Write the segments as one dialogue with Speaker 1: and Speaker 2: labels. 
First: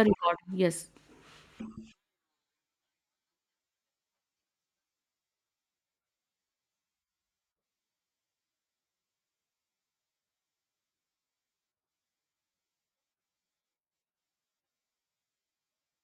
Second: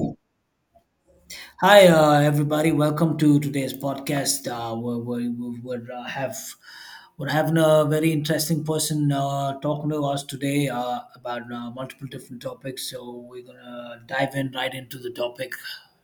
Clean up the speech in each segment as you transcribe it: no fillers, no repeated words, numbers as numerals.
Speaker 1: Recording. Yes,
Speaker 2: Hi, everybody. Welcome to today's podcast. We're having a very interesting person talking to us today about multiple different topics. So we're gonna dive in right into the topic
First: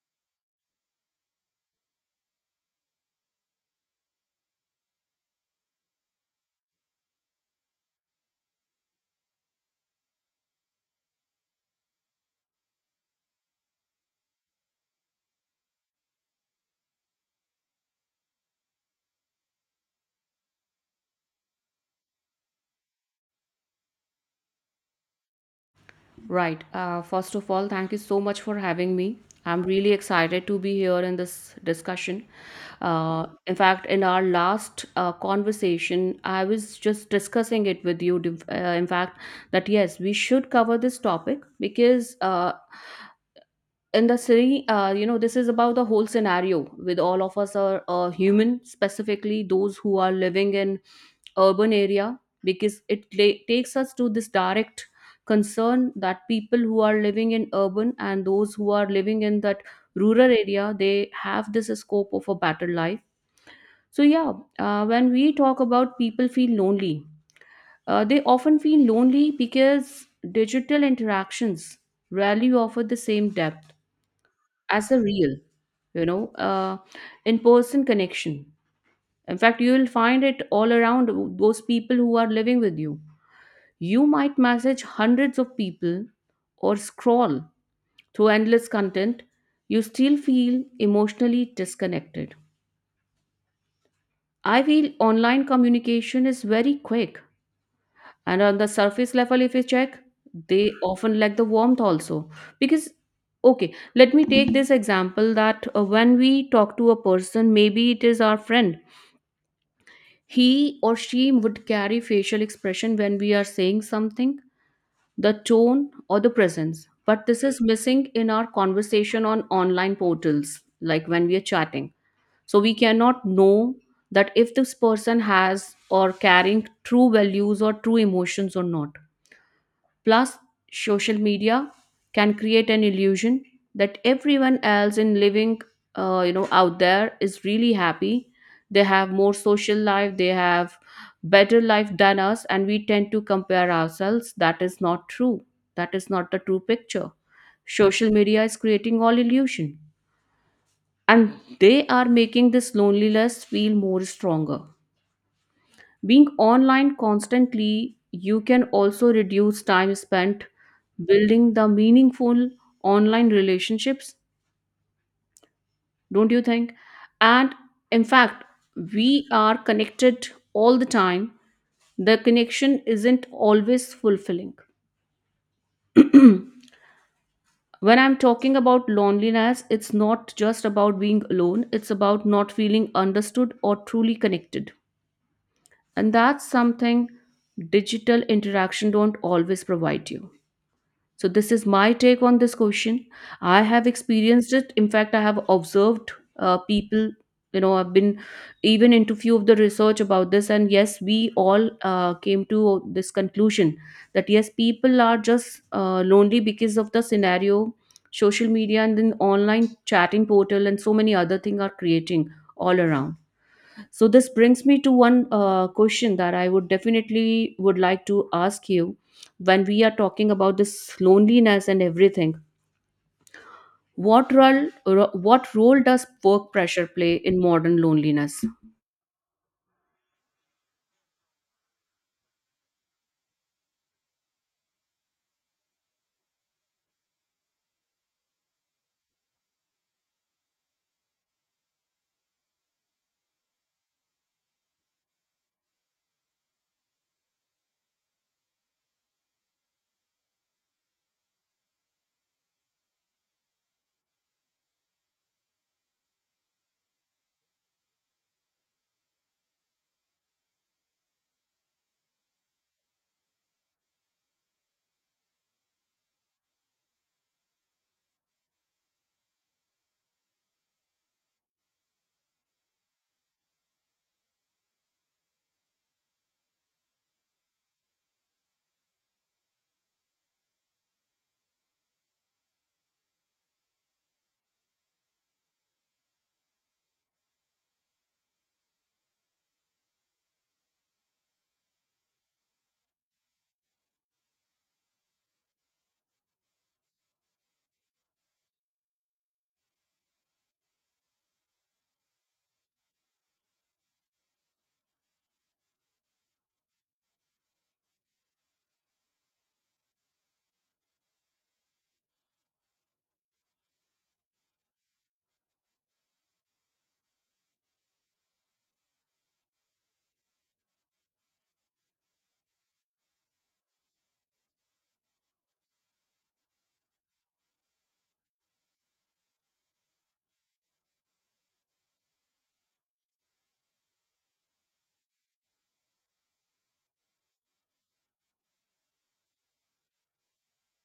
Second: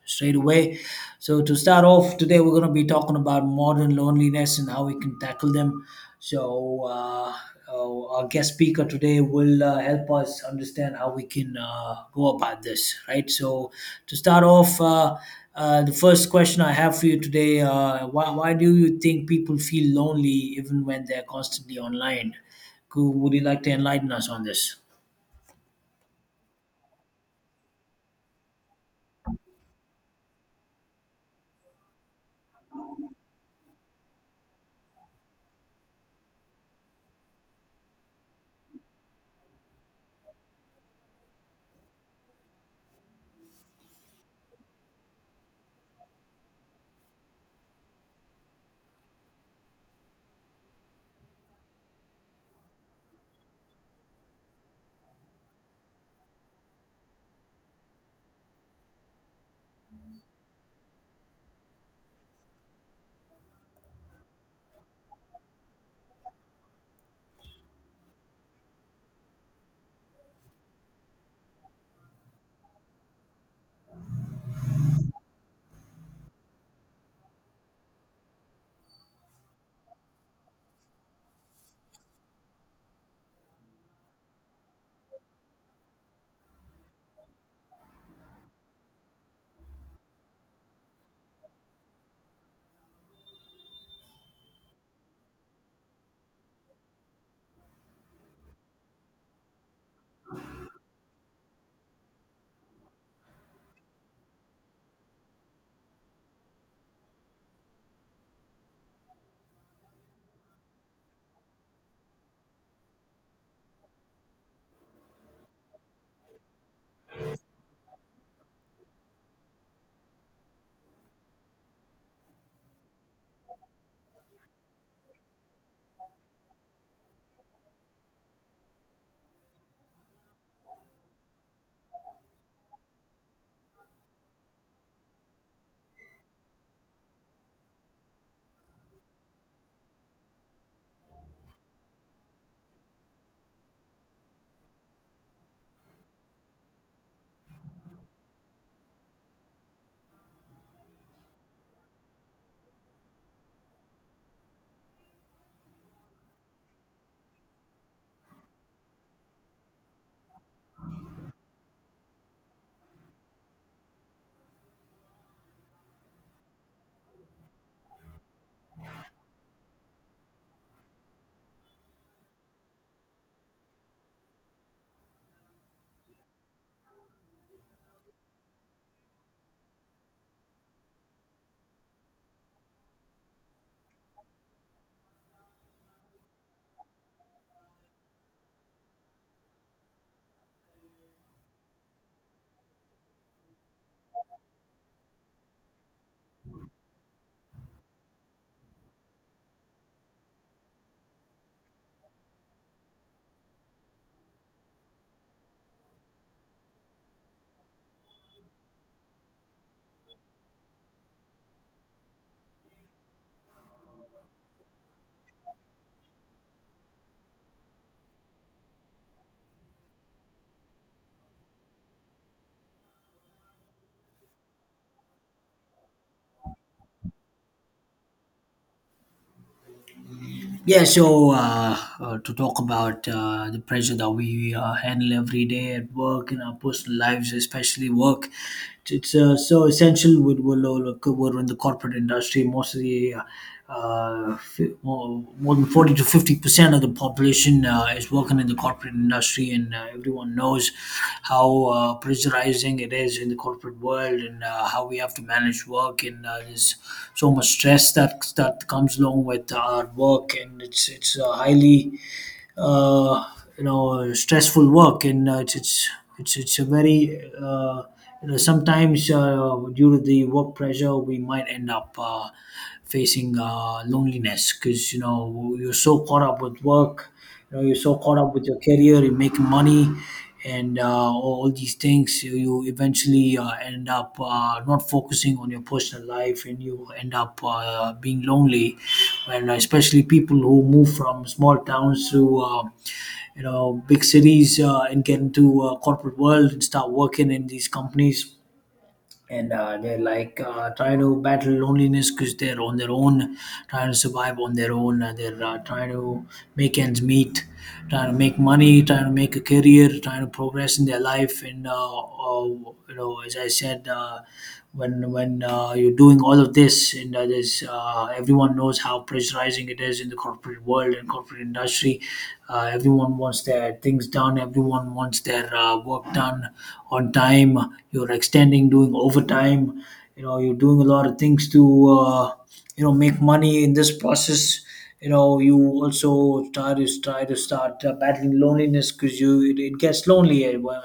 Speaker 2: straight away. So to start off today, we're gonna be talking about modern loneliness and how we can tackle them. So, uh, our guest speaker today will help us understand how we can go about this, right? To start off, the first question I have for you today, why do you think people feel lonely even when they're constantly online? Would you like to enlighten us on this?
Speaker 1: right. First of all, thank you so much for having me. I'm really excited to be here in this discussion. In fact, in our last conversation, I was just discussing it with you. That yes, we should cover this topic because in the city, you know, this is about the whole scenario with all of us are human, specifically those who are living in urban area, because it takes us to this direct concern that people who are living in urban and those who are living in that rural area, they have this scope of a better life. So yeah, when we talk about people feel lonely, they often feel lonely because digital interactions rarely offer the same depth as a real, you know, uh, in person connection. In fact, you will find it all around those people who are living with you. You might message hundreds of people or scroll through endless content, you still feel emotionally disconnected. I feel online communication is very quick, and on the surface level if you check, they often lack the warmth also, because okay, let me take this example that when we talk to a person, maybe it is our friend, he or she would carry facial expression when we are saying something, the tone or the presence, but this is missing in our conversation on online portals, like when we are chatting. So we cannot know that if this person has or carrying true values or true emotions or not. Plus, social media can create an illusion that everyone else in living, out there is really happy. They have more social life. They have better life than us, and we tend to compare ourselves. That is not true. That is not the true picture. Social media is creating all illusion, and they are making this loneliness feel more stronger. Being online constantly, you can also reduce time spent building the meaningful online relationships, don't you think? And in fact, we are connected all the time. The connection isn't always fulfilling. When I'm talking about loneliness, it's not just about being alone, it's about not feeling understood or truly connected. And that's something digital interaction don't always provide you. So, this is my take on this question. I have experienced it. In fact, I have observed people, you know, I've been even into few of the research about this. And yes, we all came to this conclusion that yes, people are just lonely because of the scenario, social media, and then online chatting portal, and so many other things are creating all around. So this brings me to one question that I would definitely would like to ask you. When we are talking about this loneliness and everything, what role does work pressure play in modern loneliness?
Speaker 2: To talk about the pressure that we handle every day at work in our personal lives, especially work, it's so essential. With we're in the corporate industry, mostly. More than forty to fifty fifty percent of the population is working in the corporate industry, and everyone knows how pressurizing it is in the corporate world, and how we have to manage work, and there's so much stress that comes along with our work, and it's highly, uh, you know, stressful work. And it's a very, you know, sometimes due to the work pressure we might end up facing loneliness, because you know you're so caught up with work, you know you're so caught up with your career, you're making money, and all these things, you eventually end up not focusing on your personal life and you end up being lonely. And especially people who move from small towns to, you know, big cities and get into corporate world and start working in these companies, and they're like trying to battle loneliness because they're on their own, trying to survive on their own. They're trying to make ends meet, trying to make money, trying to make a career, trying to progress in their life. And you know, as I said, when you're doing all of this, and there's, everyone knows how pressurizing it is in the corporate world and corporate industry. Everyone wants their things done, everyone wants their work done on time, you're extending, doing overtime, you know you're doing a lot of things to, uh, you know, make money in this process. You know you also try to start battling loneliness, because it gets lonely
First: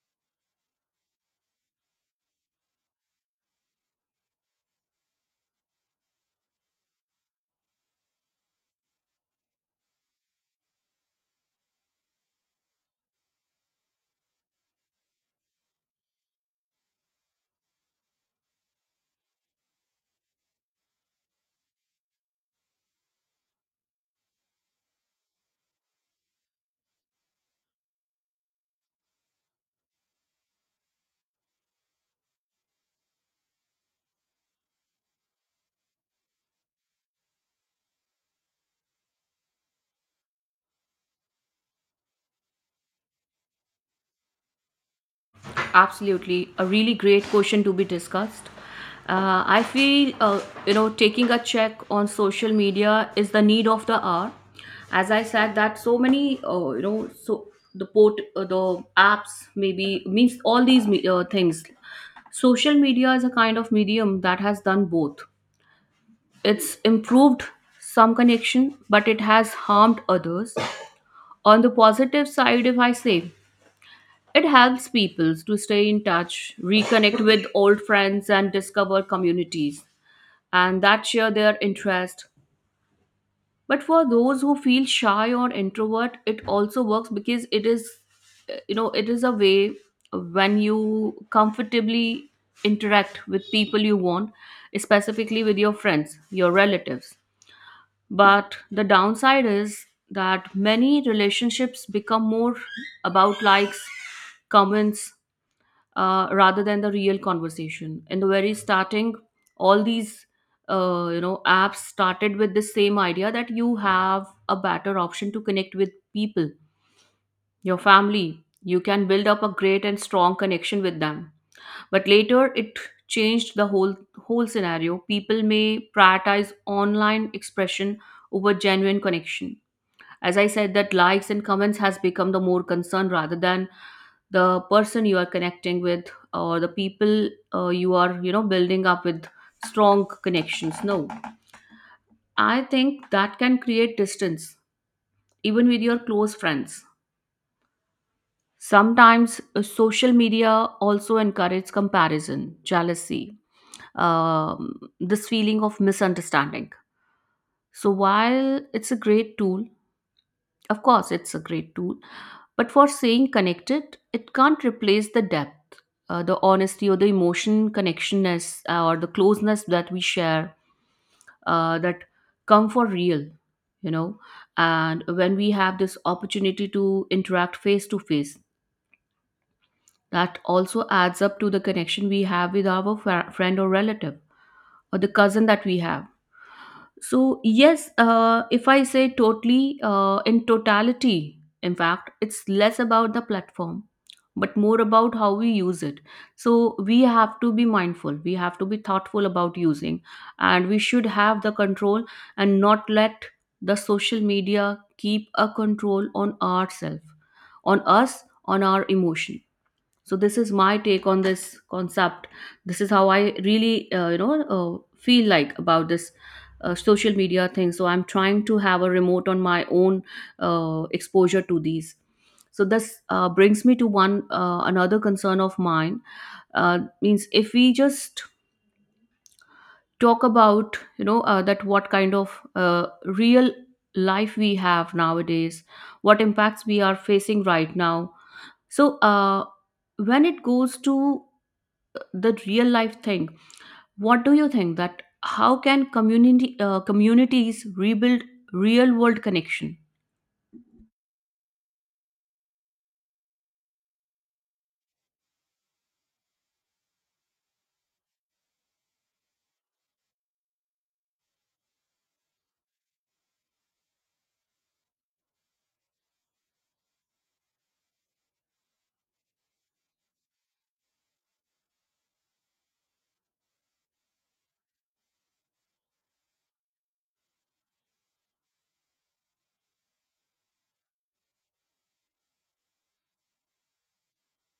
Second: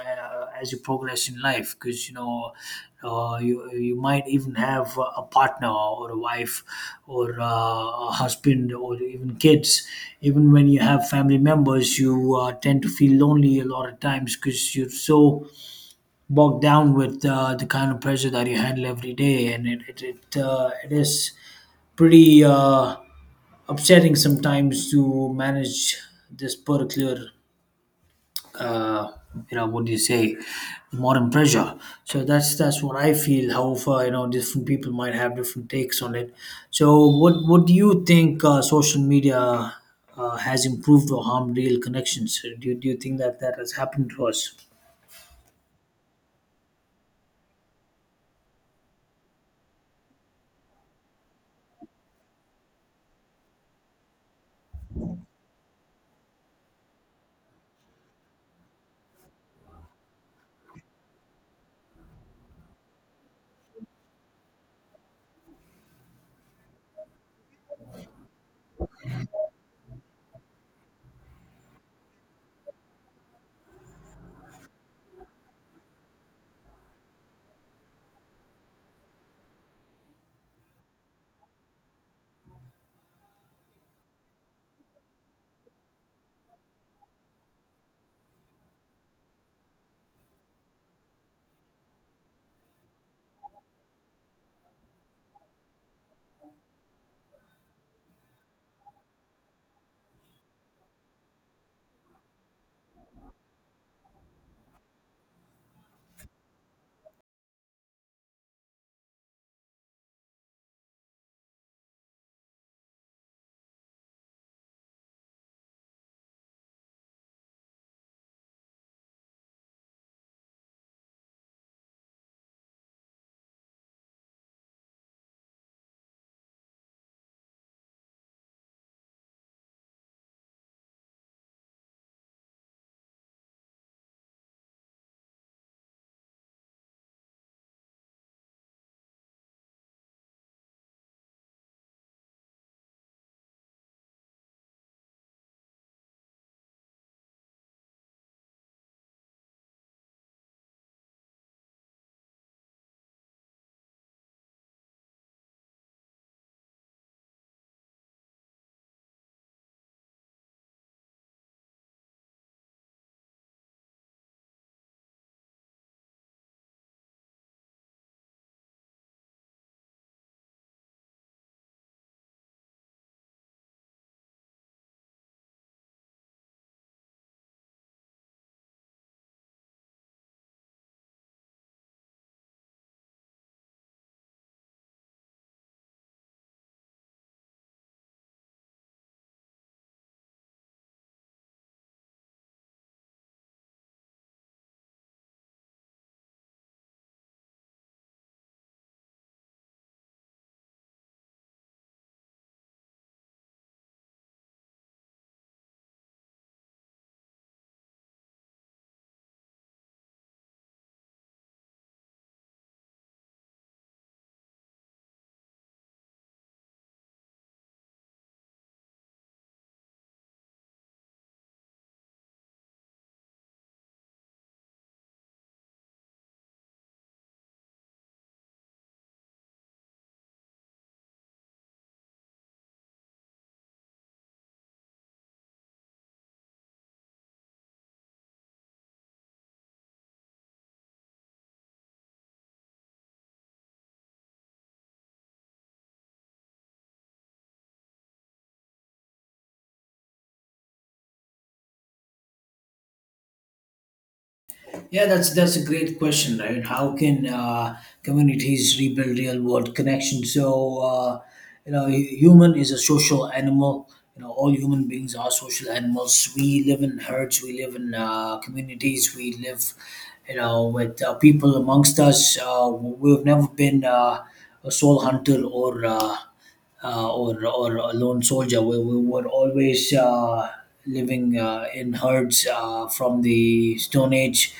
Speaker 2: as you progress in life, because you know you you might even have a partner or a wife or a husband or even kids. Even when you have family members you tend to feel lonely a lot of times because you're so bogged down with the kind of pressure that you handle every day, and it is pretty, upsetting sometimes to manage this particular, uh, you know, what do you say, modern pressure. So that's what I feel. However, you know, different people might have different takes on it. So what do you think, social media, has improved or harmed real connections? Do you think that that has happened to us?
Speaker 1: Absolutely, a really great question to be discussed. I feel taking a check on social media is the need of the hour. As I said, that so many so the port the apps maybe means all these things. Social media is a kind of medium that has done both. It's improved some connection, but it has harmed others. On the positive side, if I say, it helps people to stay in touch, reconnect with old friends, and discover communities and that share their interest. But for those who feel shy or introvert, it also works because it is a way when you comfortably interact with people you want, specifically with your friends, your relatives. But the downside is that many relationships become more about likes, comments, rather than the real conversation. In the very starting, all these apps started with the same idea that you have a better option to connect with people, your family. You can build up a great and strong connection with them. But later, it changed the whole scenario. People may prioritize online expression over genuine connection. As I said, that likes and comments has become the more concern rather than the person you are connecting with, or the people you are building up with strong connections, no? I think that can create distance even with your close friends. Sometimes social media also encourages comparison, jealousy, this feeling of misunderstanding. So while it's a great tool, of course it's a great tool. But for staying connected, it can't replace the depth, the honesty, or the emotion connectionness, or the closeness that we share, that come for real, you know. And when we have this opportunity to interact face to face, that also adds up to the connection we have with our friend or relative or the cousin that we have. So yes, if I say totally in totality, in fact, it's less about the platform, but more about how we use it. So we have to be mindful. We have to be thoughtful about using, and we should have the control and not let the social media keep a control on ourselves, on us, on our emotion. So this is my take on this concept. This is how I really feel like about this social media thing. So I'm trying to have a remote on my own exposure to these. So this brings me to one another concern of mine, means if we just talk about, you know, that what kind of real life we have nowadays, what impacts we are facing right now. So when it goes to the real life thing, what do you think that how can community communities rebuild real world connection?
Speaker 2: Yeah, that's a great question, right? How can communities rebuild real world connection? You know, human is a social animal. You know, all human beings are social animals. We live in herds. We live in communities. We live, you know, with people amongst us. We've never been a soul hunter or. Or a lone soldier. We were always living in herds from the Stone Age,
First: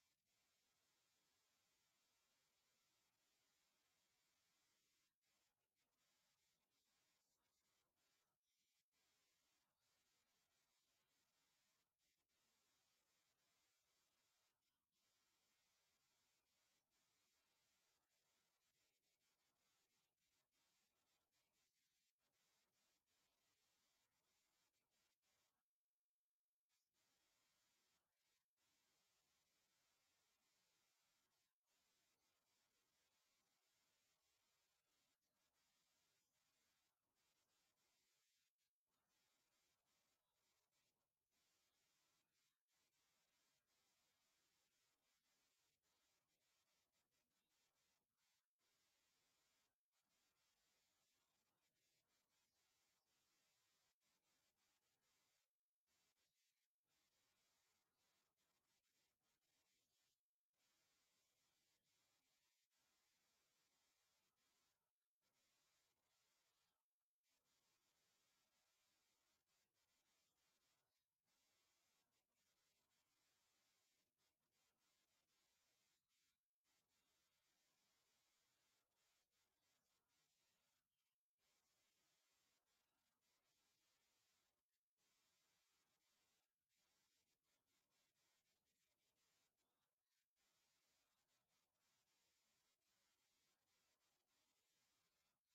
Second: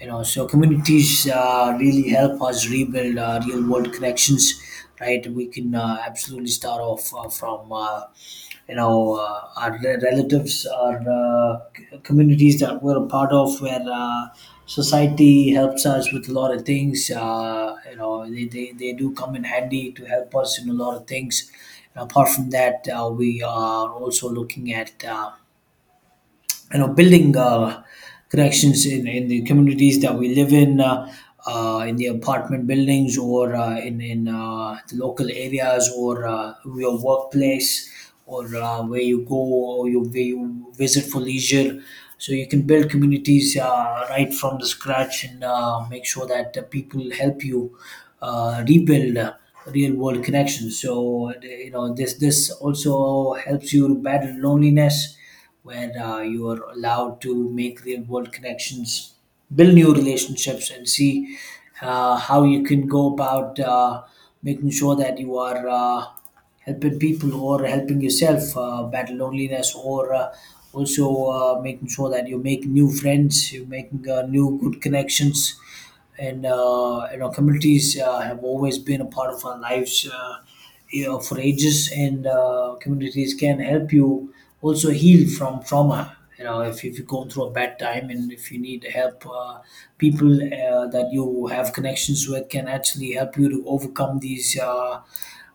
Speaker 2: you know. So communities really help us rebuild real world connections, right? We can absolutely start off from. You know, our relatives, our communities that we're a part of, where society helps us with a lot of things. Uh, you know they do come in handy to help us in a lot of things. And apart from that we are also looking at, you know, building connections in the communities that we live in, in the apartment buildings, or in the local areas, or your workplace, or where you go, or where you visit for leisure. So you can build communities right from the scratch and make sure that people help you rebuild real world connections. So you know this this also helps you to battle loneliness, where you are allowed to make real world connections, build new relationships, and see how you can go about making sure that you are helping people or helping yourself battle loneliness, or also making sure that you make new friends, you're making new good connections. And you know, communities have always been a part of our lives you know, for ages. And communities can help you also heal from trauma. You know, if you go through a bad time and if you need help, people that you have connections with can actually help you to overcome these, uh,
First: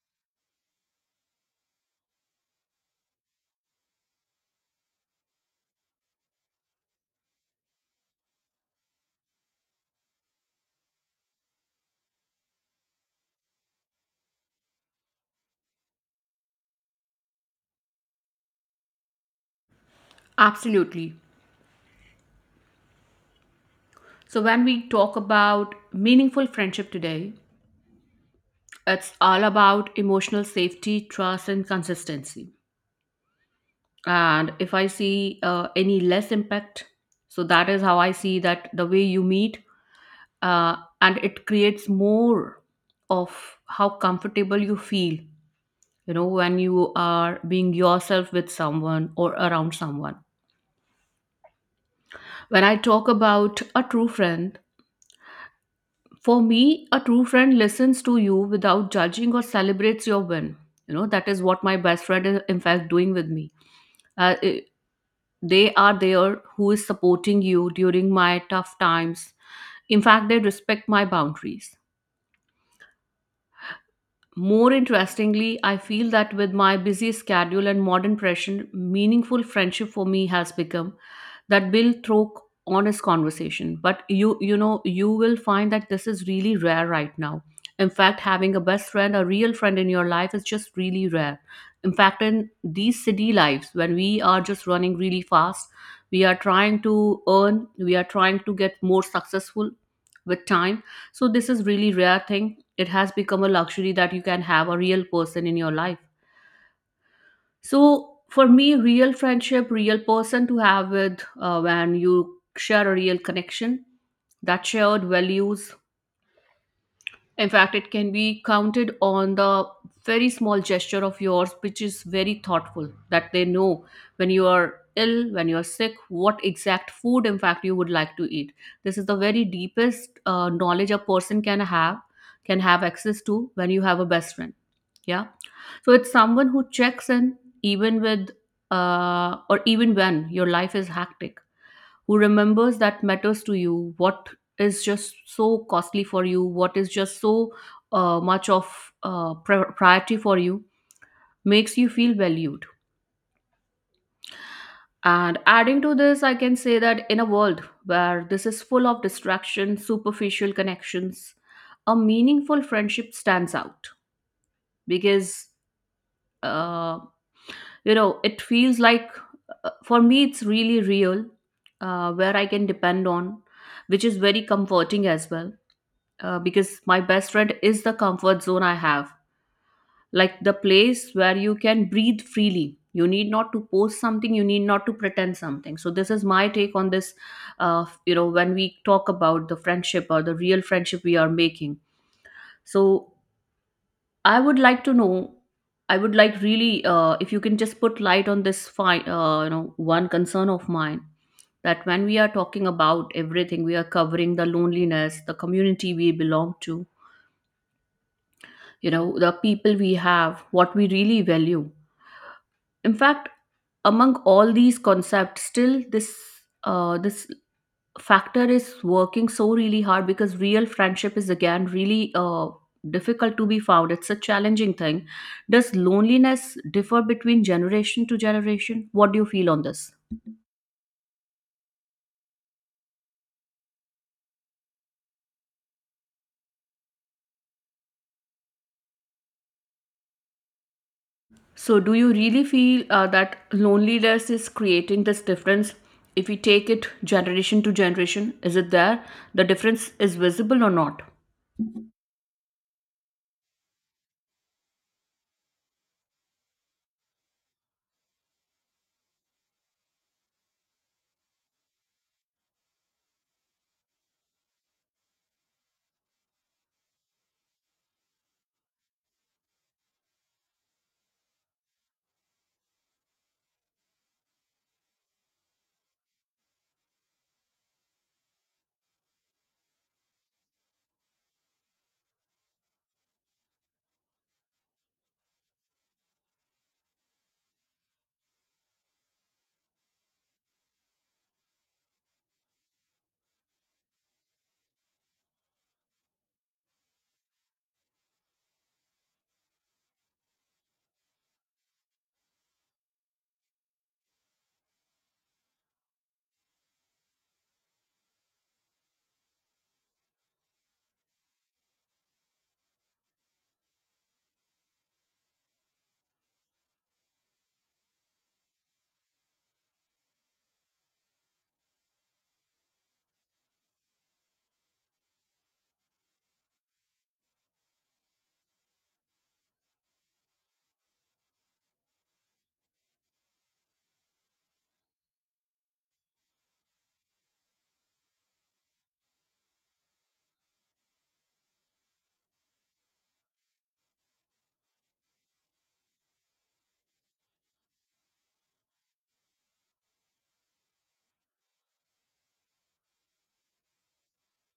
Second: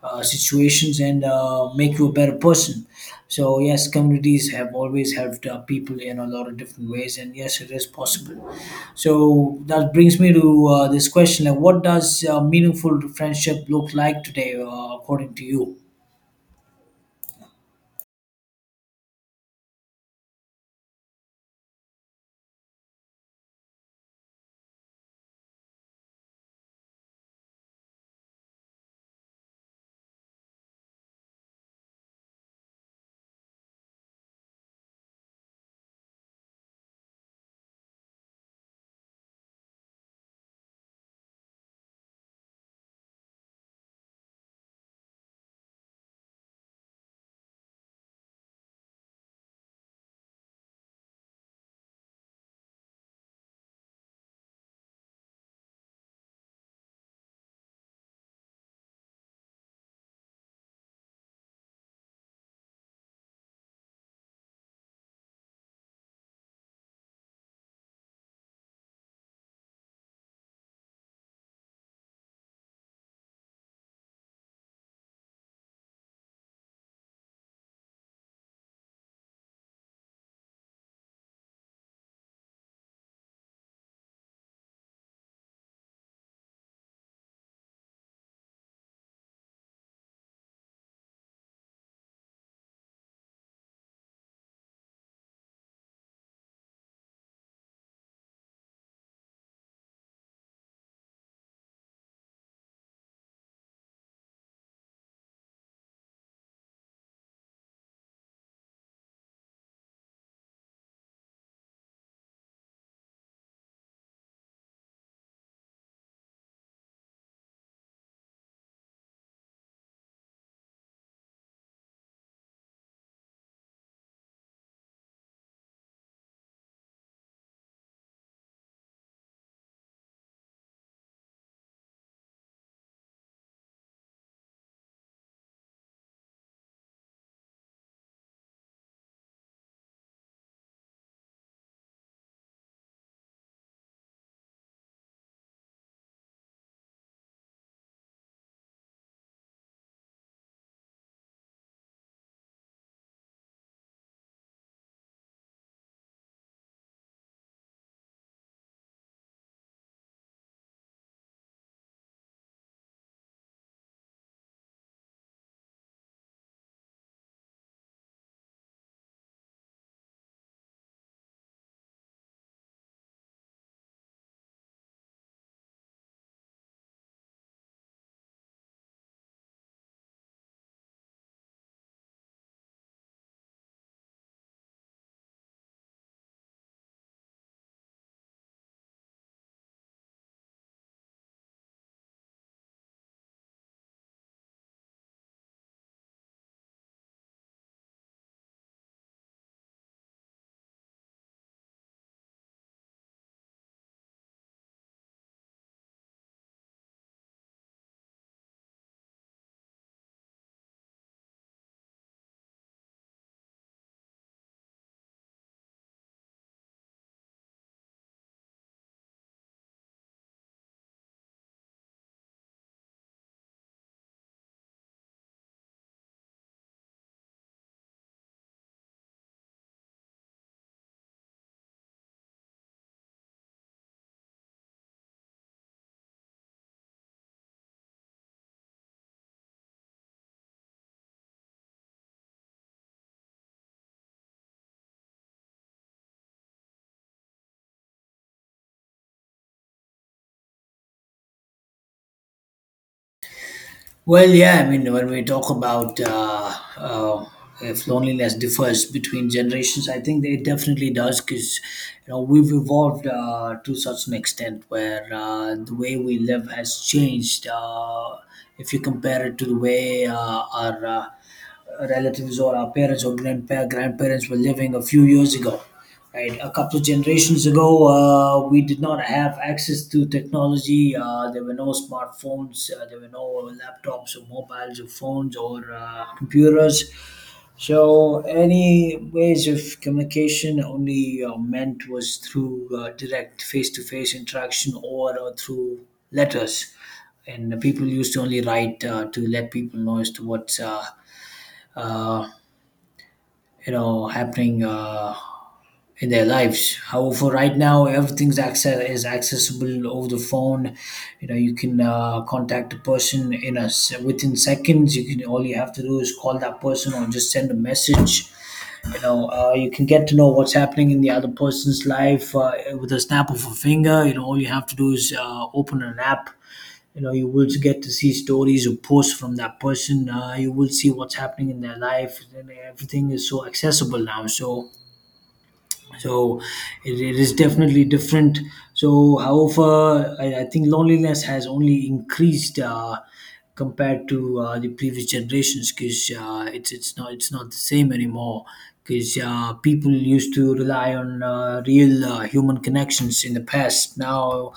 Speaker 2: uh, situations, and make you a better person. So yes, communities have always helped people in a lot of different ways, and yes, it is possible. So that brings me to this question: like, what does meaningful friendship look like today, according to you?
Speaker 1: Absolutely. So when we talk about meaningful friendship today, it's all about emotional safety, trust, and consistency. And if I see any less impact, so that is how I see, that the way you meet, uh, and it creates more of how comfortable you feel, you know, when you are being yourself with someone or around someone. When I talk about a true friend, for me, a true friend listens to you without judging or celebrates your win. You know that is what my best friend is in fact doing with me. uh, i- they are there who is supporting you during my tough times. In fact, they respect my boundaries. More interestingly, I feel that with my busy schedule and modern pressure, meaningful friendship for me has become that will throw honest conversation. But you will find that this is really rare right now. In fact, having a best friend, a real friend in your life is just really rare. In fact, in these city lives, when we are just running really fast, we are trying to earn, we are trying to get more successful with time. So this is really rare thing. It has become a luxury that you can have a real person in your life. So for me, real friendship, real person to have with, when you share a real connection, that shared values, in fact it can be counted on the very small gesture of yours, which is very thoughtful that they know when you are ill, when you are sick, what exact food in fact you would like to eat. This is the very deepest knowledge a person can have, can have access to when you have a best friend. Yeah. So it's someone who checks in even with, or even when your life is hectic, who remembers that matters to you, what is just so costly for you, what is just so much of priority for you, makes you feel valued. And adding to this, I can say that in a world where this is full of distraction, superficial connections, a meaningful friendship stands out because uh, it feels like, for me it's really real, where I can depend on, which is very comforting as well, because my best friend is the comfort zone I have, like the place where you can breathe freely. You need not to post something, you need not to pretend something. So this is my take on this, when we talk about the friendship or the real friendship we are making. So, I would like to know. I would like really, if you can just put light on this, fine, one concern of mine, that when we are talking about everything, we are covering the loneliness, the community we belong to, you know, the people we have, what we really value. In fact, among all these concepts, still this factor is working so really hard because real friendship is again really difficult to be found. It's a challenging thing. Does loneliness differ between generation to generation? What do you feel on this? So do you really feel that loneliness is creating this difference? If we take it generation to generation, is it there? The difference is visible or not?
Speaker 2: Well, yeah, I mean, when we talk about, if loneliness differs between generations, I think it definitely does, because you know we've evolved to such an extent where the way we live has changed. If you compare it to the way our relatives or our parents or grandparents were living a few years ago. Right, a couple of generations ago, we did not have access to technology. There were no smartphones, there were no laptops or mobiles or phones or computers. So, any ways of communication only meant was through direct face to face interaction or through letters. And the people used to only write to let people know as to what's, uh, you know, happening in their lives. However, right now everything's access is accessible over the phone. You know you can contact a person in a within seconds. You can, all you have to do is call that person or just send a message. You know you can get to know what's happening in the other person's life with a snap of a finger. You know all you have to do is open an app, you know you will get to see stories or posts from that person, you will see what's happening in their life and everything is so accessible now. So so it, it is definitely different. So however, I think loneliness has only increased compared to the previous generations, because it's not the same anymore, because people used to rely on real human connections in the past. Now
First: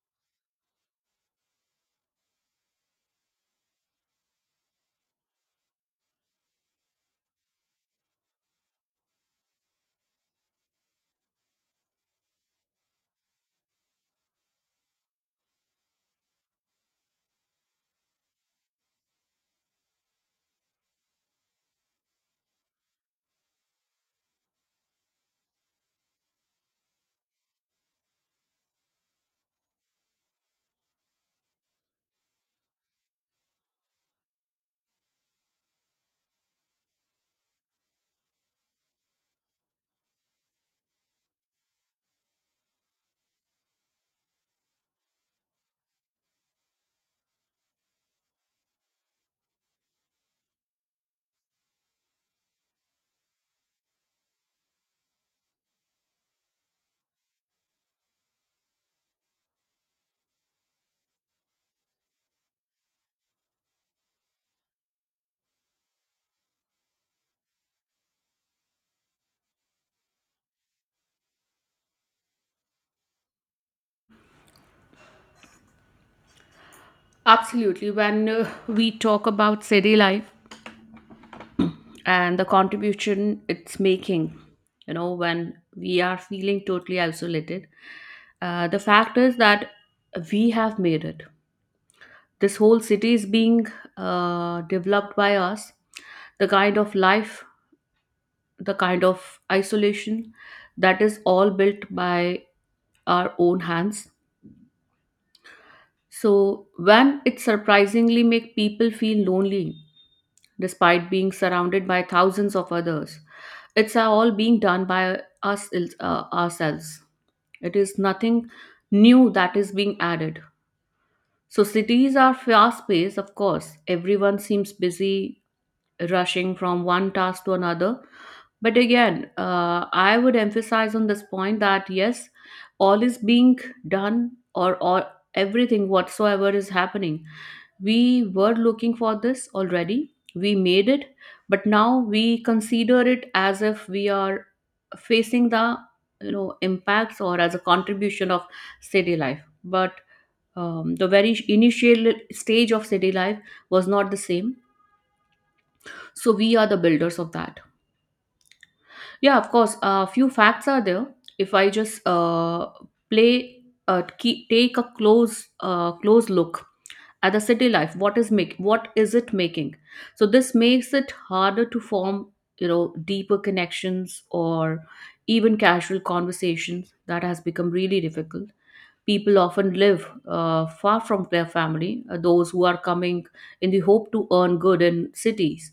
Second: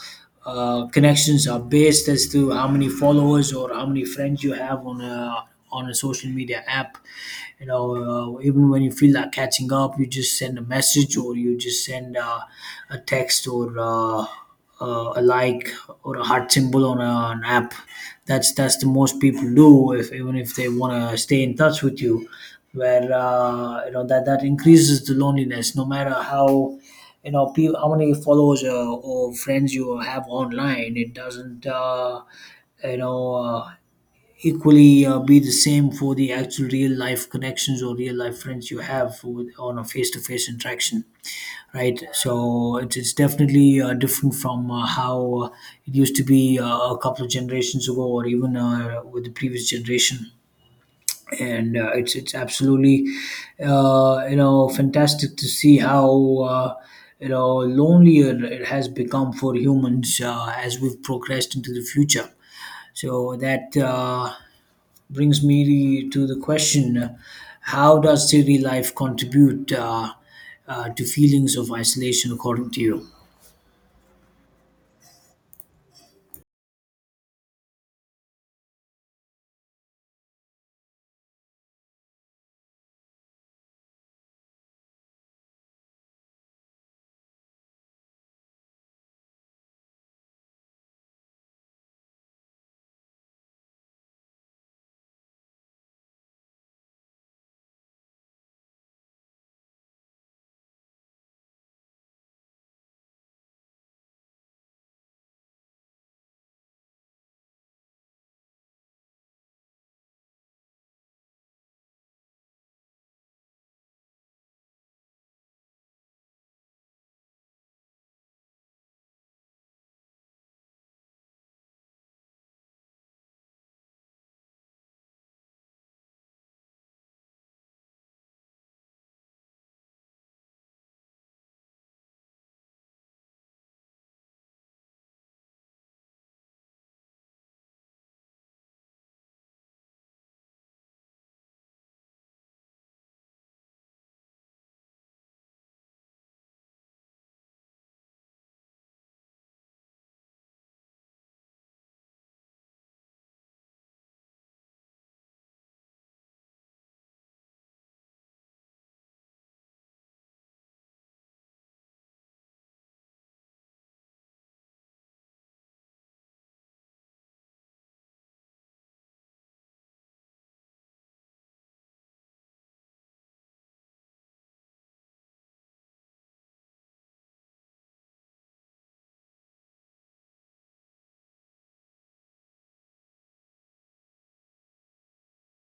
Speaker 2: connections are based as to how many followers or how many friends you have on a, on a social media app. You know even when you feel like catching up you just send a message, or you just send a text or a like or a heart symbol on an app. That's the most people do, if even if they want to stay in touch with you, where you know that that increases the loneliness, no matter how, you know, how many followers or friends you have online. It doesn't you know equally be the same for the actual real life connections or real life friends you have with, on a face to face interaction, right? So it's definitely different from how it used to be a couple of generations ago, or even with the previous generation. And it's absolutely, you know, fantastic to see how you know, lonelier it has become for humans as we've progressed into the future. So that brings me to the question: how does city life contribute, to feelings of isolation, according to you?
Speaker 1: Absolutely. When we talk about city life and the contribution it's making, you know, when we are feeling totally isolated, the fact is that we have made it. This whole city is being developed by us. The kind of life, the kind of isolation, that is all built by our own hands. So when it surprisingly make people feel lonely despite being surrounded by thousands of others. It's all being done by us, ourselves. It is nothing new that is being added. So cities are fast paced, of course. Everyone seems busy rushing from one task to another. But again, I would emphasize on this point that yes, all is being done or everything whatsoever is happening, we were looking for this already, we made it, but now we consider it as if we are facing the, you know, impacts or as a contribution of city life. But the very initial stage of city life was not the same, so we are the builders of that. Yeah, of course a few facts are there. If I just play, take a close look at the city life, what is make, what is it making? So this makes it harder to form, you know, deeper connections or even casual conversations, that has become really difficult. People often live far from their family, those who are coming in the hope to earn good in cities,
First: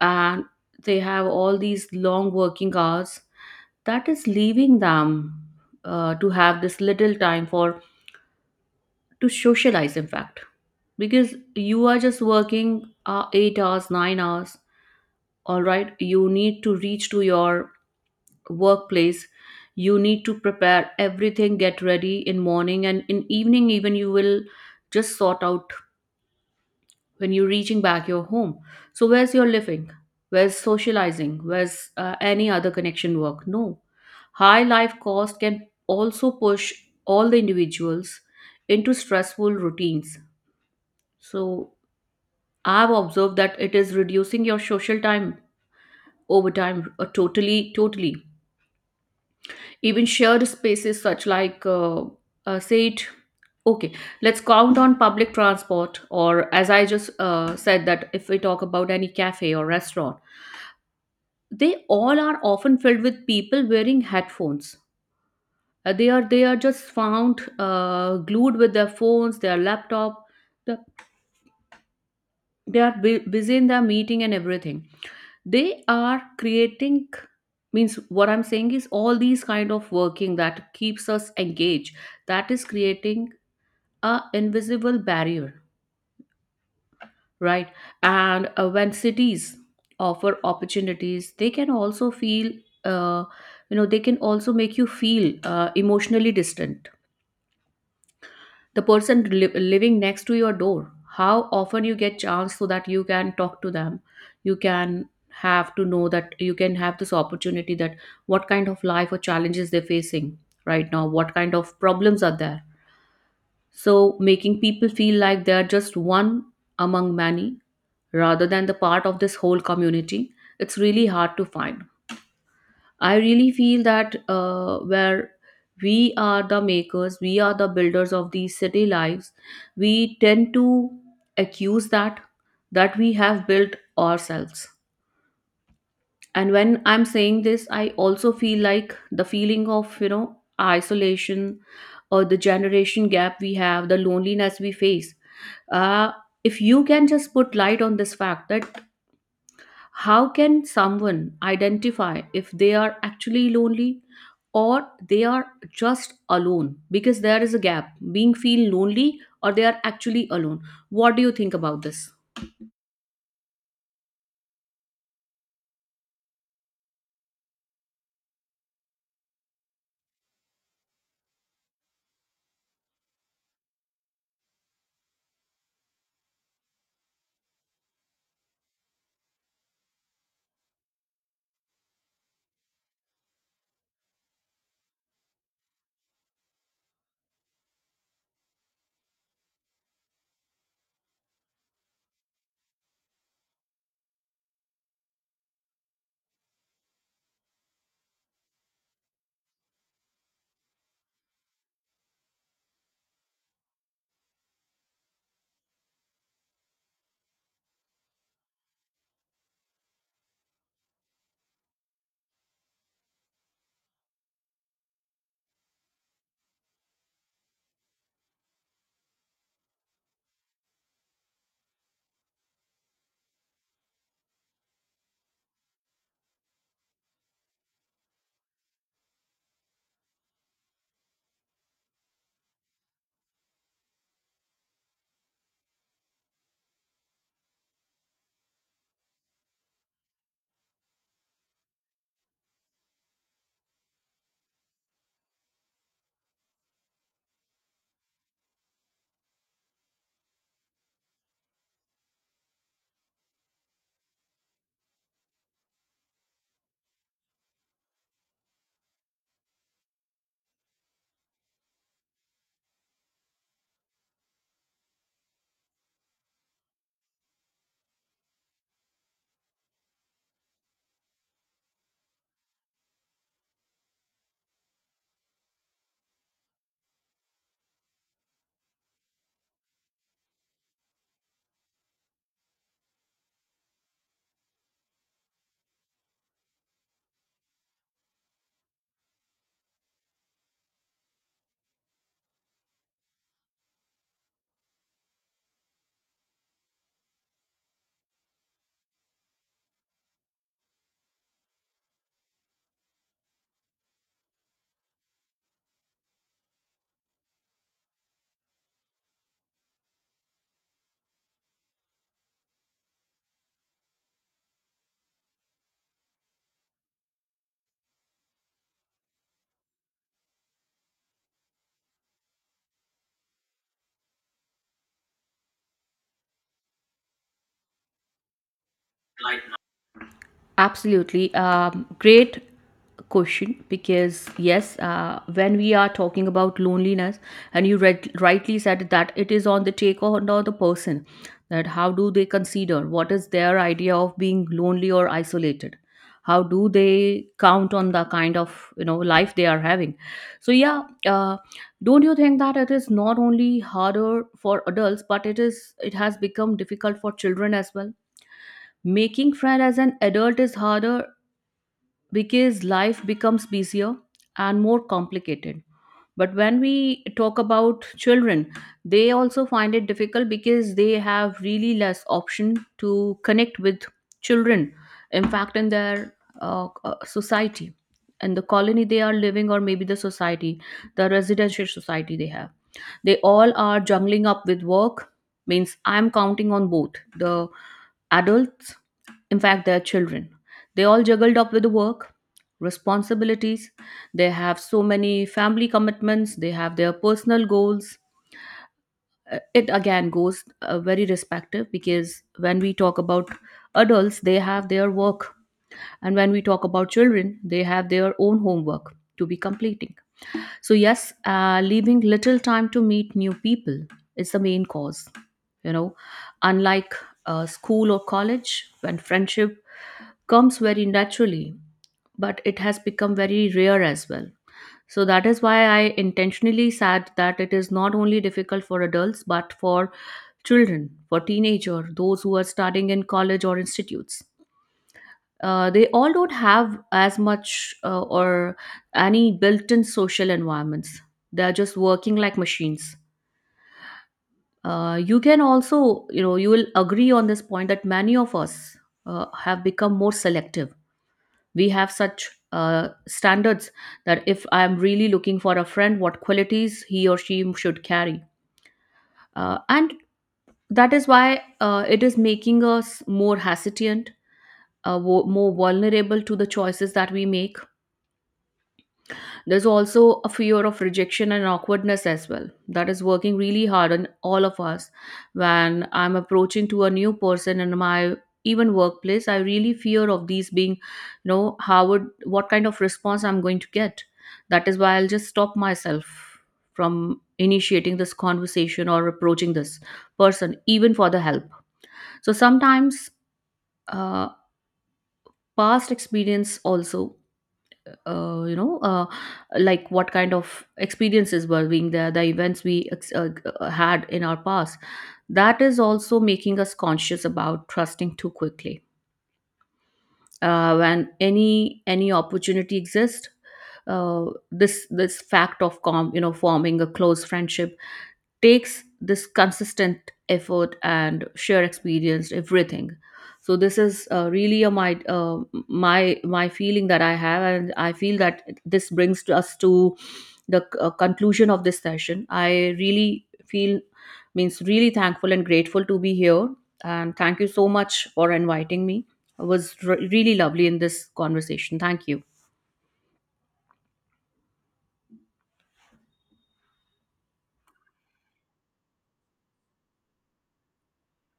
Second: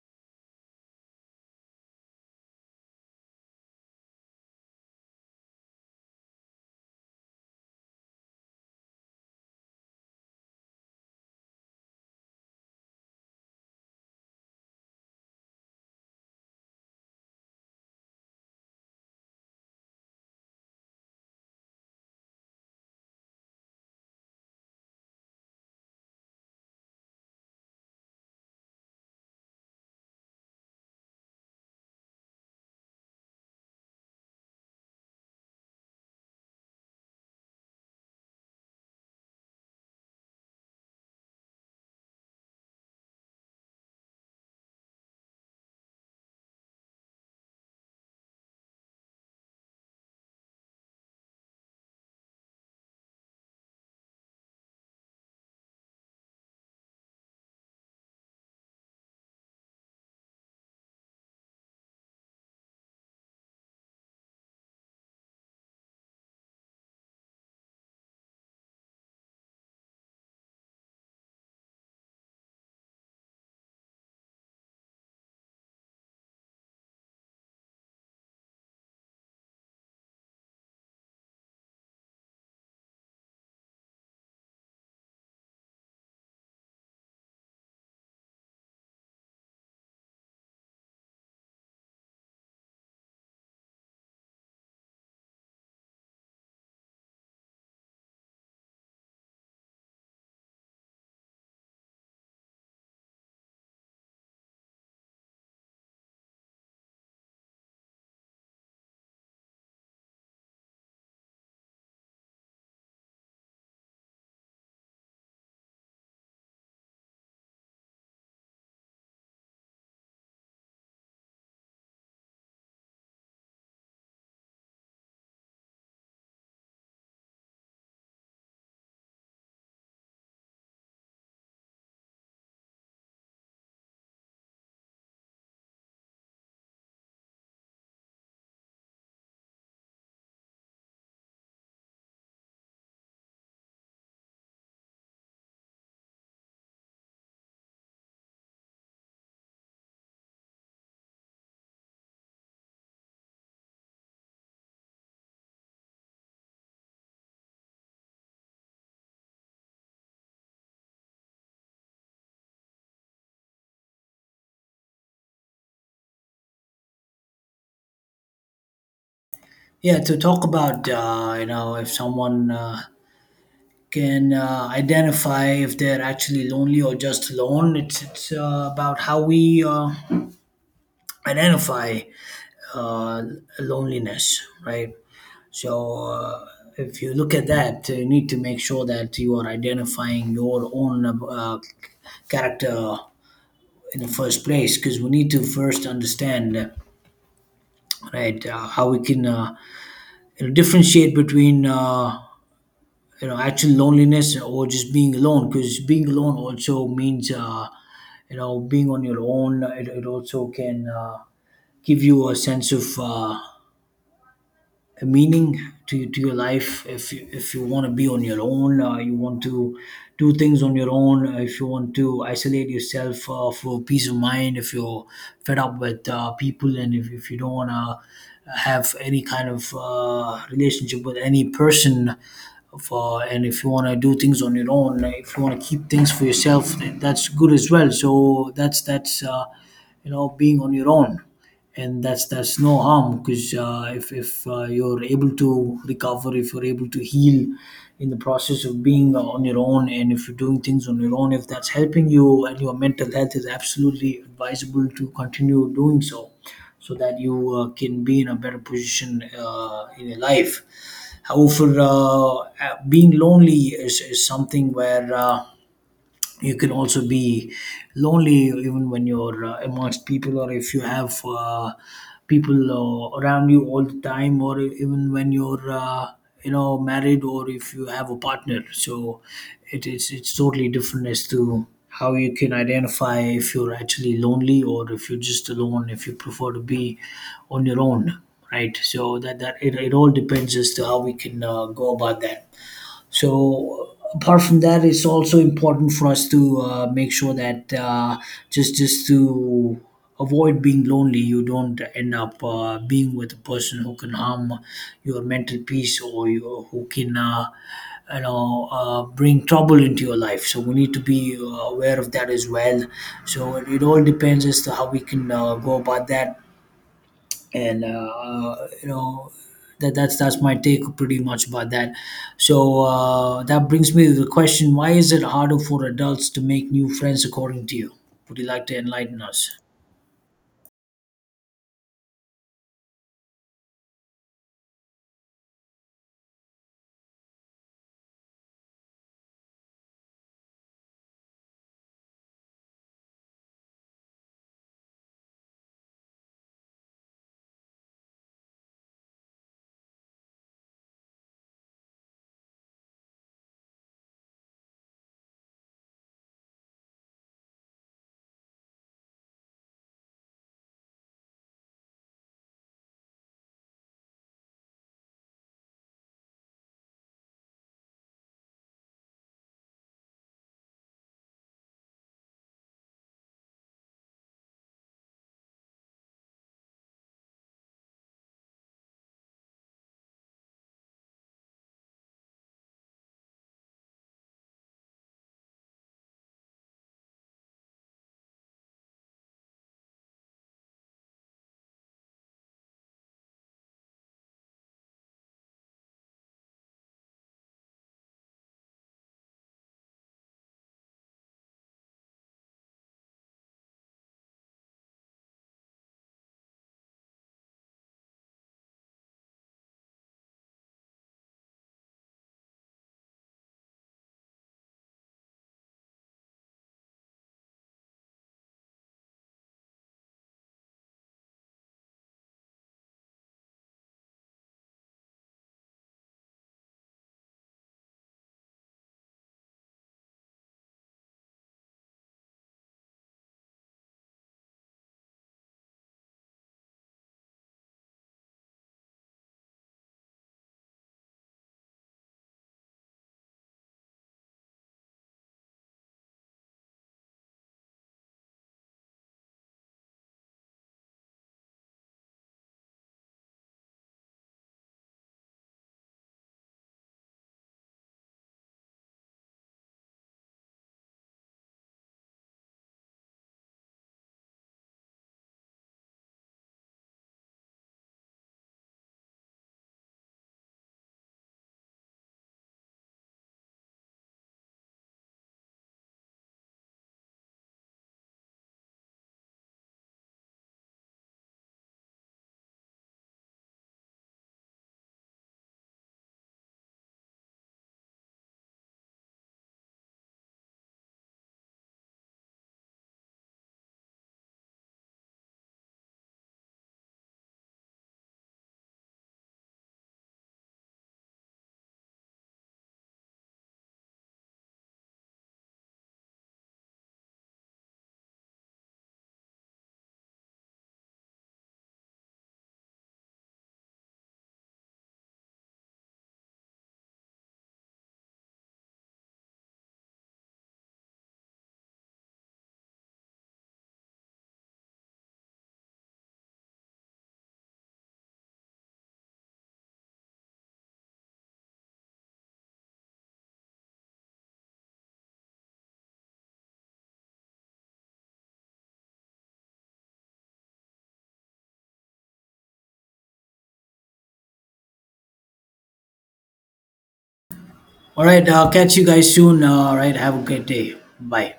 Speaker 1: and they have all these long working hours, that is leaving them to have this little time for, to socialize. In fact, because you are just working 8 hours 9 hours, all right, you need to reach to your workplace, you need to prepare everything, get ready in morning and in evening, even you will just sort out when you're reaching back your home. So where's your living, where's socializing, where's any other connection work? No, high life cost can also push all the individuals into stressful routines. So I've observed that it is reducing your social time over time, totally, totally. Even shared spaces such like, uh, say it, okay, let's count on public transport, or as I just said, that if we talk about any cafe or restaurant, they all are often filled with people wearing headphones. They are they are just found glued with their phones, their laptop. The, they are busy in their meeting and everything, they are creating. Means, what I'm saying is all these kind of working that keeps us engaged, that is creating a invisible barrier. Right? And when cities offer opportunities, they can also feel uh, you know, they can also make you feel emotionally distant. The person living next to your door, how often you get chance so that you can talk to them? You can have to know that you can have this opportunity that what kind of life or challenges they're facing right now, what kind of problems are there? So making people feel like they're just one among many rather than the part of this whole community. It's really hard to find. I really feel that where we are the makers, we are the builders of these city lives, we tend to accuse that we have built ourselves. And when I'm saying this, I also feel like the feeling of, you know, isolation or the generation gap we have, the loneliness we face. Uh, if you can just put light on this fact that how can someone identify if they are actually lonely or they are just alone? Because there is a gap being feel lonely or they are actually alone. What do you think about this?
Speaker 2: Yeah, to talk about, you know, if someone can identify if they're actually lonely or just alone, it's about how we identify uh, loneliness, right? So if you look at that, you need to make sure that you are identifying your own character in the first place, because we need to first understand right, how we can, you know, differentiate between you know, actual loneliness or just being alone. Because being alone also means you know being on your own. It also can give you a sense of a meaning to your life. If you want to be on your own, you want to do things on your own, if you want to isolate yourself for peace of mind, if you're fed up with people, and if you don't want to have any kind of relationship with any person, for, and if you want to do things on your own, like, if you want to keep things for yourself, that's good as well. So that's you know, being on your own. And that's no harm, because if you're able to recover, if you're able to heal in the process of being on your own, and if you're doing things on your own, if that's helping you and your mental health, is absolutely advisable to continue doing so, so that you can be in a better position in your life. However, being lonely is something where you can also be lonely even when you're amongst people, or if you have people around you all the time, or even when you're you know, married, or if you have a partner. So it is, it's totally different as to how you can identify if you're actually lonely or if you're just alone, if you prefer to be on your own, right? So it all depends as to how we can go about that. So apart from that, it's also important for us to make sure that just to avoid being lonely, you don't end up being with a person who can harm your mental peace, or you, who can. You know, bring trouble into your life. So we need to be aware of that as well. So it all depends as to how we can go about that. And you know that's my take pretty much about that. So that brings me to the question: why is it harder for adults to make new friends, according to you? Would you like to enlighten us?
Speaker 1: Absolutely. Great question, because yes, when we are talking about loneliness, and you read, rightly said that it is on the taker and on the person, that how do they consider what is their idea of being lonely or isolated? How do they count on the kind of, you know, life they are having? So yeah, don't you think that it is not only harder for adults, but it is, it has become difficult for children as well? Making friend as an adult is harder because life becomes busier and more complicated. But when we talk about children, they also find it difficult because they have really less option to connect with children, in fact, in their society, and the colony they are living, or maybe the society, the residential society they have, they all are juggling up with work. Means, I'm counting on both the adults, in fact their children, they all juggled up with the work responsibilities. They have so many family commitments, they have their personal goals. It again goes very respective because when we talk about adults, they have their work. And when we talk about children, they have their own homework to be completing. So yes, leaving little time to meet new people is the main cause. You know, unlike school or college, when friendship comes very naturally, but it has become very rare as well. So that is why I intentionally said that it is not only difficult for adults but for children, for teenager, those who are studying in college or institutes. They all don't have as much, or any built-in social environments. They are just working like machines. You can also, you know, you will agree on this point that many of us have become more selective. We have such standards that if I am really looking for a friend, what qualities he or she should carry. And that is why it is making us more hesitant, more vulnerable to the choices that we make. There's also a fear of rejection and awkwardness as well. That is working really hard on all of us. When I'm approaching to a new person in my even workplace, I really fear of these being, you know, how would, what kind of response I'm going to get. That is why I'll just stop myself from initiating this conversation or approaching this person, even for the help. So sometimes uh, past experience also, you know, like what kind of experiences were being there, the events we had in our past, that is also making us conscious about trusting too quickly when any opportunity exists. uh, this fact of com you know forming a close friendship takes this consistent effort and shared experience, everything. So this is really my my feeling that I have, and I feel that this brings to us to the conclusion of this session. I really feel, means, really thankful and grateful to be here, and thank you so much for inviting me. It was really lovely in this conversation. Thank you.
Speaker 2: All right, catch you guys soon. All right, have a great day, bye.